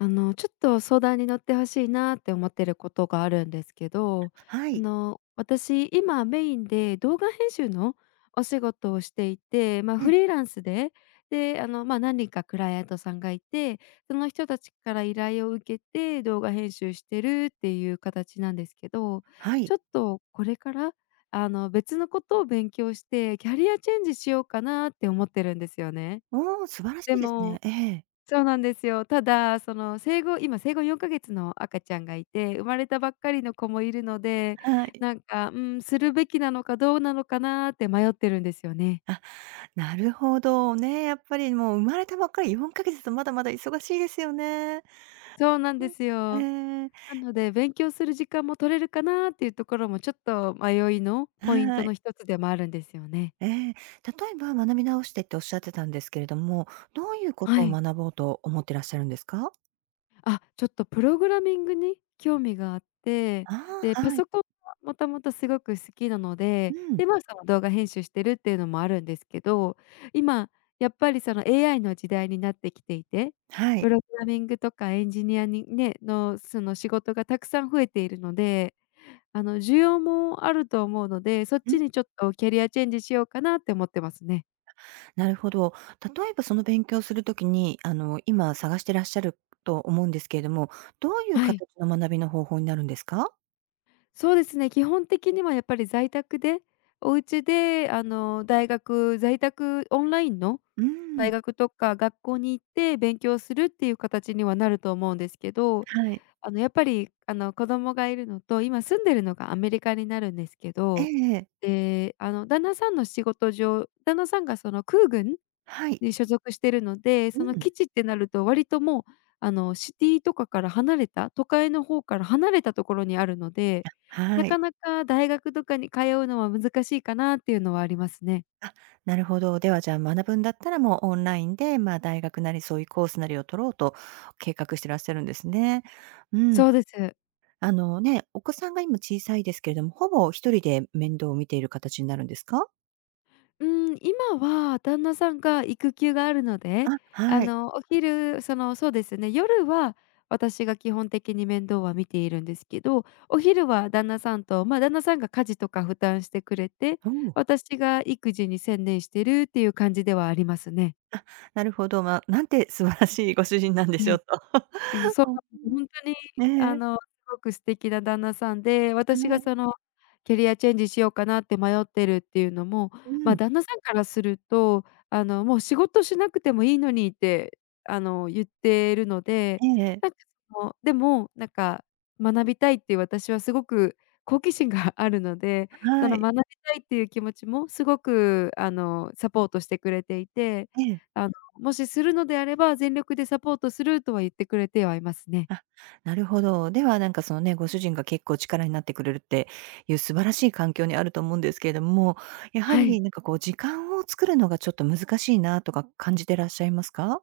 あの、ちょっと相談に乗って欲しいなって思ってることがあるんですけど、はあい。の、私今メインで、動画編集のお仕事をしていて、ま、ええ。フリーランスで。で、あの、ま、何人かクライアントさんがいて、その人たちから依頼を受けて動画編集してるっていう形なんですけど、はい。ちょっとこれから、あの、別のことを勉強してキャリアチェンジしようかなって思ってるんですよね。おお、素晴らしでいですね。もええ。そうなんですよ。ただ、その、生後今、生後4か月の赤ちゃんがいて、生まれたばっかりの子もいるので、はい。なんか、うん、するべきなのかどうなのかなって迷ってるんですよね。あ、なるほど。ね、やっぱり、もう生まれたばっかり、4か月と、まだまだ忙しいですよね。そうなんですうよ。ん、ええ。なので、勉強する時間も取れるかなっていうところも、ちょっと迷いのポイントはい。の一つでもあるんですよね。ええ、例えば学び直してって仰ってたんですけれども、どういうこはとをい。学ぼうと思ってらっしゃるんですか？あ、ちょっとプログラミングに興味があって、あで、あ、パはい。ソコンは元々すごく好きなのうで、ん。で、まあ、その動画編集してるっていうのもあるんですけど、今やっぱり、その、AI の時代になってきていて、はプい。ログラミングとかエンジニアにねのその仕事がたくさん増えているので、あの、需要もあると思うので、そっうん。ちにちょっとキャリアチェンジしようかなって思ってますね。なるほど。例えば、その勉強する時に、あの、今探してらっしゃると思うんですけれども、どういうはい。形の学びの方法になるんですか？そうですね、基本的にはやっぱり在宅で、お家で、あの、大学、在宅オンラインのうーん。大学とか学校に行って勉強するっていう形にはなると思うんですけど。はい。あの、やっぱり、あの、子供がいるのと、今住んでるのがアメリカになるんですけえど、えええ。で、あの、旦那さんの仕事上、旦那さんが、その、空軍はい。に所属してるので、うそのん。基地ってなると、割ともう、あの、シティとかから離れた、都会の方から離れたところにあるので、あ、なはかい。なか大学とかに通うのは難しいかなっていうのはありますね。あ、なるほど。では、じゃあ、学ぶんだったら、もうオンラインで、まあ、大学なりそういうコースなりを取ろうと計画してらっしゃるんですね。うん。そうです。あのね、お子さんが今小さいですけれども、ほぼ1人で面倒を見ている形になるんですか？うーん、今は旦那さんが育休があるので、あ、あはい。のお昼そのそうですね、夜は私が基本的に面倒は見ているんですけど、お昼は旦那さんと、ま、旦那さんが家事とか負担してくれて、おお。私が育児に専念してるっていう感じではありますね。あ、なるほど、ま、何て素晴らしいご主人なんでにしゃょうい、と。そそ そううん、なんです、ほんとにあねえ。の、凄く素敵な旦那さんで、私はがい。そのキャリアチェンジしようかなって迷ってるっていうのも、うーま、ん。旦那さんからすると、あの、もう仕事しなくてもいいのにって、あの言ってるので、ええ-ええ。なんかその、でも、なんか学びたいっていう、私はすごく好奇心があるので、そはのい。学びたいっていう気持ちも、すごくあの、サポートしてくれていて、ええ。あの、もしするのであれば、全力でサポートするとは言ってくれてはいますね。あ、なるほど。では、なんかそのね、ご主人が結構力になってくれるっていう、素晴らしい環境にあると思うんですけれども、やははい。りなんか、こう、時間を作るのがちょっと難しいなとか感じてらっしゃいますか？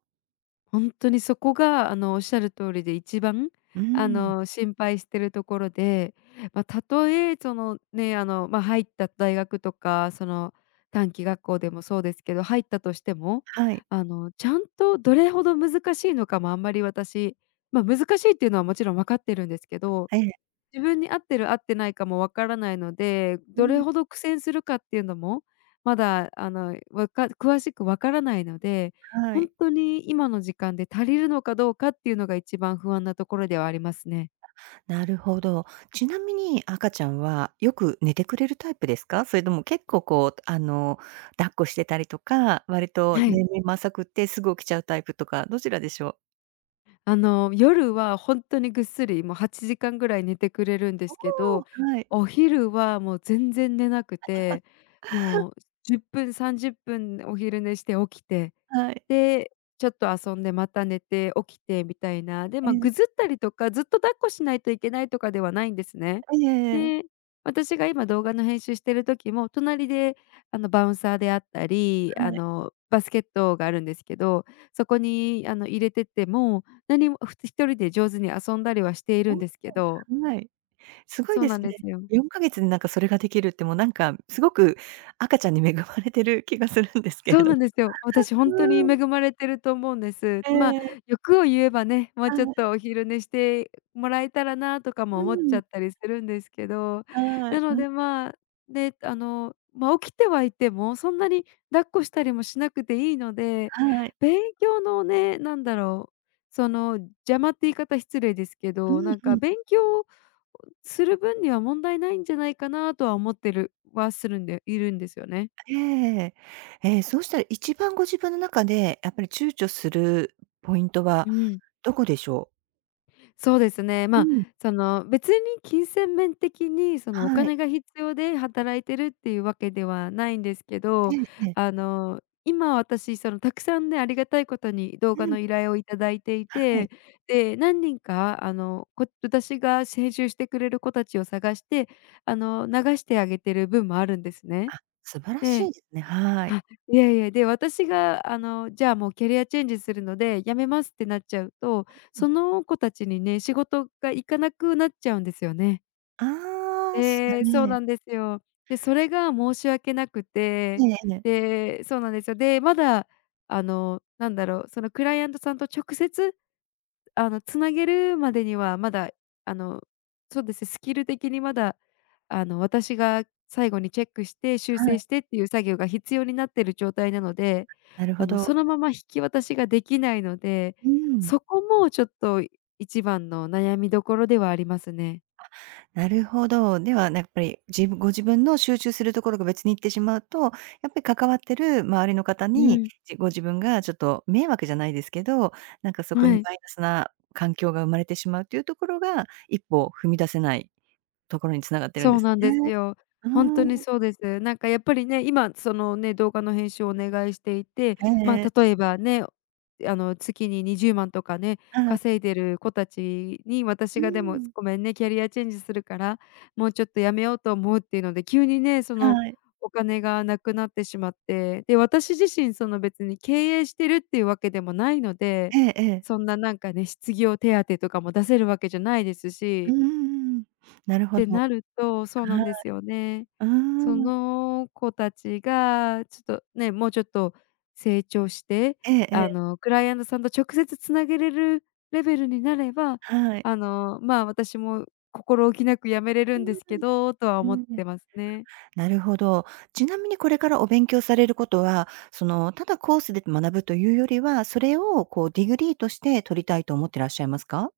ほんとにそこがあのおっしゃる通りで1番、うあん。の、心配しているところで、ま、たとえそのね、あの、ま、入った大学とかその短期学校でもそうですけど、入ったとしても、はい。あのちゃんとどれほど難しいのかもあんまり私ま、難しいっていうのはもちろんわかってるんですけど、ええ。自分に合ってる合ってないかもわからないので、うどれん。ほど苦戦するかっていうのも、まだあの、わか詳しくわからないので、はほい。んとに今の時間で足りるのかどうかっていうのが1番不安なところではありますね。なるほど。ちなみに赤ちゃんはよく寝てくれるタイプですか？それとも結構こうあの抱っこしてたりとか、割とはい。年齢も浅くてすぐ起きちゃうタイプとか、どちらでしょう。あの、夜はほんとにぐっすりもう8時間ぐらい寝てくれるんでおすけお、ど、はい。お昼はもう全然寝なく てもう10分30分お昼寝して起きて、はい。で、ちょっと遊んでまた寝て起きてみたいな。で、えま、え。ぐずったりとか、ずっと抱っこしないといけないとかではないんですね。ええええ。で、私が今動画の編集している時も隣であのバウンサーであったり、はあい。の、バスケットがあるんですけど、そこに、あの入れてても何も、ふ1人で上手に遊んだりはしていほるんんと。ですけど。はい。すごいそうでなすんでね。すよ。4か月何かそれができるってもうなんかすごく赤ちゃんに恵まれてる気がするんですけそれうど。なん ですよ。私ほんとに恵うん。まれてると思うんです。えまあ、え。欲を言えばね、もうはちょっい。とお昼寝してもらえたらなとかもう思っちゃん。ったりするんですけど、はない。のん。でまあ、で、あの、まあ起きてはいてもそんなに抱っこしたりもしなくていいので、はい。勉強のね、なんだろう、その邪魔って言い方失礼ですけうど、ん、なんうかん。勉強する分には問題ないんじゃないかなとは思ってるはするんでいるんですよね。ええ。ええ、そうしたら1番ご自分の中でやっぱり躊躇するポイントはうん。どこでしょう？そうですね。うまあ、ん。その、別に金銭面的に、その、おはい。金が必要で働いてるっていうわけではないんですけえど、えええ。あの、今私、その、たくさんね、ありがたいことに動う画ん。の依頼をいただいていはい。て、で、何人か、あの、こ私が編集してくれる子たちを探して、あの、流してあげてる分もあるんですね。あ、素晴らしでいですね。はい。あ、いやいや、で、私が、あの、じゃ、もうキャリアチェンジするので辞めますってなっちゃうと、うん。その子たちにね、仕事が行かなくなっちゃうんですよね。ああええ、そう なんですよ。で、それが申し訳なくて、いえいえ。でそうなんですよ。で、まだ、あの、なんだろう、その、クライアントさんと直接、あの、繋げるまでにはまだ、あの、そうです、スキル的にまだ、あの、私が最後にチェックして修はい。正してっていう作業が必要になってる状態なので、なるほあの、ど。そのまま引き渡しができないので、うーん。そこもちょっと一番の悩みどころではありますね。あ、なるほど。では、なやっぱり、じぶご自分の集中するところが別に行ってしまうと、やっぱり関わってる周りの方うに、ん。じご自分がちょっと迷惑じゃないですけど、なんか、そこはにい。マイナスな環境が生まれてしまうっていうところが、一歩踏み出せないところに繋がってるんそでうすなんね。ですよ。うーほんとにん。そうです。なんか、やっぱりね、今そのね、動画の編集をお願いしていて、へまえ。あ、例えばね、あの、月に20万とかね、はい。稼いでる子たちに私うーが、「でも、ん。ごめんね。キャリアチェンジするから、もうちょっと辞めようと思う」っていうので、急にね、そのはい。お金がなくなってしまって、で、私自身、その、別に経営してるっていうわけでもないので、ええええ。そんな、なんかね、失業手当とかも出せるわけじゃないですうーし。ん、なるほてど。はい。なるとそうなんですよね。あそあ。の子たちが、ちょっとね、もうちょっと成長して、ええあええ。の、クライアントさんと直接繋げれるレベルになれば、はい。あの、まあ、私も心置きなく辞めれうるんですけど、とはー思ん。っうーん。てますね。なるほど。ちなみにこれからお勉強されることは、その、ただコースで学ぶというよりは、それを、こう、ディグリーとして取りたいと思ってらっしゃいますか？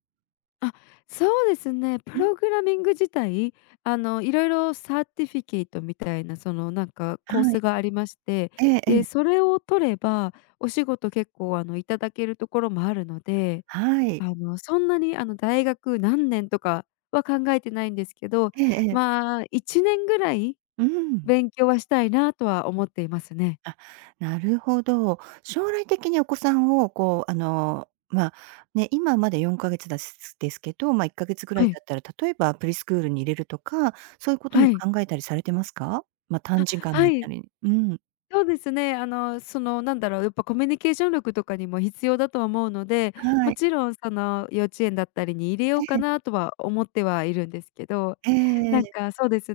あ、そうですね、うプん。ログラミング自体、あの、色々サーティフィケイトみたいな、その、なんか、コーはスい。がありまして。えええで、え。それを取れば、お仕事結構、あの、いただけるところもあるので、はい。あの、そんなに、あの、大学何年とかは考えてないんですけど、ええええ。まあ、1年ぐらいうーん。勉強はしたいなとは思っていますね。あ、なるほど。将来的にお子さんを、こう、あの、まあ、ね、今まだ4か月だすすですけど、ま、1か月ぐらはいい。経ったら、例えばプリスクールに入れるとか、そういうこともはい。考えたりされてますか？ま、短あ、時間はだったい。り。うん。そうですね、あの、その、なんだろう、やっぱコミュニケーション力とかにも必要だと思うので、はもい。ちろん、その、幼稚園だったりに入れようえかえ。なとは思ってはいるんですけど、えええなんえ。か、そうです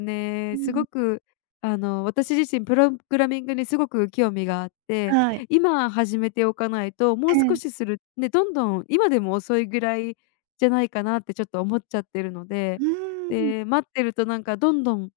うね、すん。ごく、あの、私自身プログラミングにすごく興味があって、はい。今始めておかないと、もえう少え。しするで、どんどん今でも遅いぐらいじゃないかなってちょっと思っちゃってるのうで。ーん。で、待ってると、なんか、どんどん、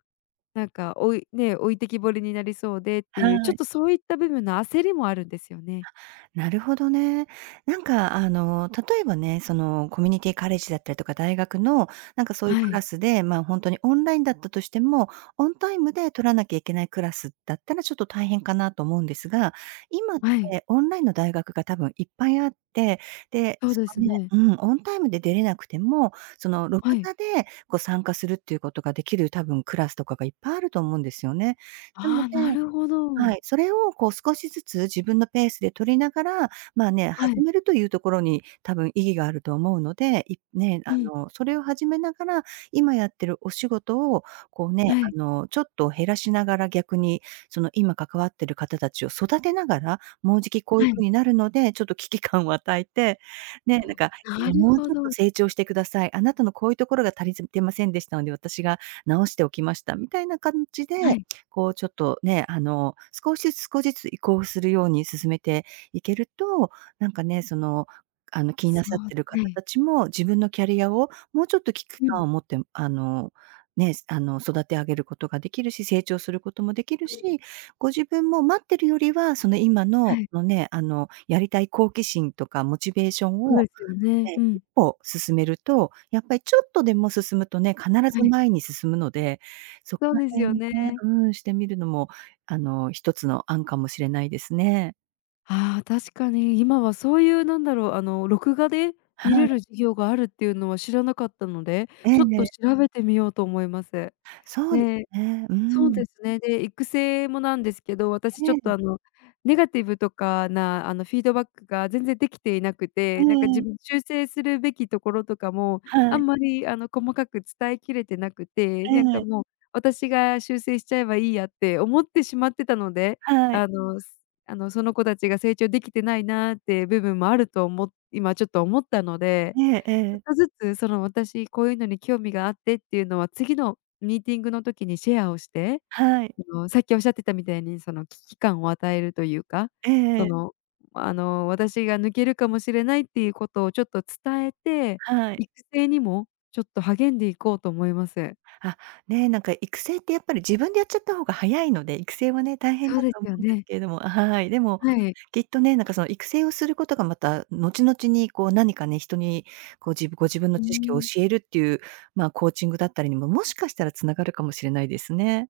なんか、おいね、置いてきぼりになりそうでってはいう、ちょっい。とそういった部分の焦りもあるんですよね。あ、なるほどね。なんか、あの、例えばね、その、コミュニティカレッジだったりとか、大学の、なんか、そういうはクラい。スで、まあ、ほんとにオンラインだったとしても、オンタイムで取らなきゃいけないクラスだったらちょっと大変かなと思うんですが、今っはい。てオンラインの大学が多分いっぱいあって、で、そうそですのねね。うん、オンタイムで出れなくても、その、録はい。画で、こう、参加するっていうことができる多分クラスとかがいっぱいあると思うんですよね。なのああ、でなるほはど。い。それを、こう、少しずつ自分のペースで取りながら、まあ、ね、は始い。めるというところに、たぶん、意義があると思うので、いね、あうん。の、それを始めながら、今やってるお仕事を、こうね、はい。あの、ちょっと減らしながら、逆に、その、今、関わってる方たちを育てながら、もうじきこういうはふうい。になるので、ちょっと危機感を与えて、ね、なんあか、ああ、なの、る「もうほちょっとど。成長してください。あなたのこういうところが足りずてませんでしたので、私が直しておきました」みたいな感じで、はい。こう、ちょっと、ね、あの、少しずつ、少しずつ移行するように進めていけると、なんかね、その、あの、気にそなさってるう、は方い。たちも、自分のキャリアをもうちょっと危機うん。感を持って、あの、ね、あの、育て上げることができるし、成長することもできるうん。し、ご自分も待ってるよりは、その、今の、はこい。のね、あの、やりたい好奇心とかモチベーションそうでを、すよね。ね、う一ん。歩進めると、やっぱりちょっとでも進むとね、必はずい。前に進むので、そこそうらです辺をよねね。うーん、してみるのも、あの、一つの案かもしれないですね。ああ、確かに。今はそういう、なんだろう、あの、録画では見あ。れる授業があるっていうのは知らなかったので、ええちょっえとえ。調べてみようと思います。そえうでえ。ね。うーそうん。ですね。で、育成もなんですけど、私ちょっえと、え。あの、ネガティブとかな、あの、フィードバックが全然できていなくて、なんかえ自え。分、修正するべきところとかも、あはい。んまり、あの、細かく伝えきれてなくて、なんえか、え。もう、私が修正しちゃえばいいやって思ってしまってたので、はい。あのあの、その子たちが成長できてないなって部分もあるとおも今ちょっと思ったので、えええちょっえ。とずつ、その、私こういうのに興味があってっていうのは次のミーティングの時にシェアをして、はい。あの、さっき仰ってたみたいに、その、危機感を与えるというか、えそえ。の、あの、私が抜けるかもしれないっていうことをちょっと伝えて、はい。育成にもちょっと励んでいこうと思います。あ、ね、なんか、育成ってやっぱり、自分でやっちゃった方が早いので、育成もね、大変そうだでとす思ようんですね。けれどもあ、はい、でも、はい。きっとね、なんか、その、育成をすることがまた後々に、こう何かね、人に、こう、じご自分のうー知識をん。教えるっていう、まあ、コーチングだったりにも、もしかしたら繋がるかもしれないですね。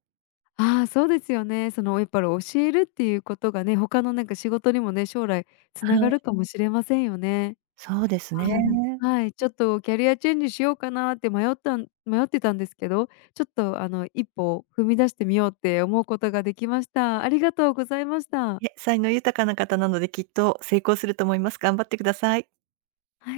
ああ、そうですよね。その、やっぱり教えるっていうことがね、他のなんか仕事にもね、将来は繋がい。るかもしれませんよね。そうですあね。あ、なんはい、ち [unintelligible] ょっとキャリアチェンジしようかなって迷ったん迷ってたんですけど、ちょっと、あの、一歩踏み出してみようって思うことができました。ありがとうございました。いえ、才能豊かな方なので、きっと成功すると思います。頑張ってください。はい。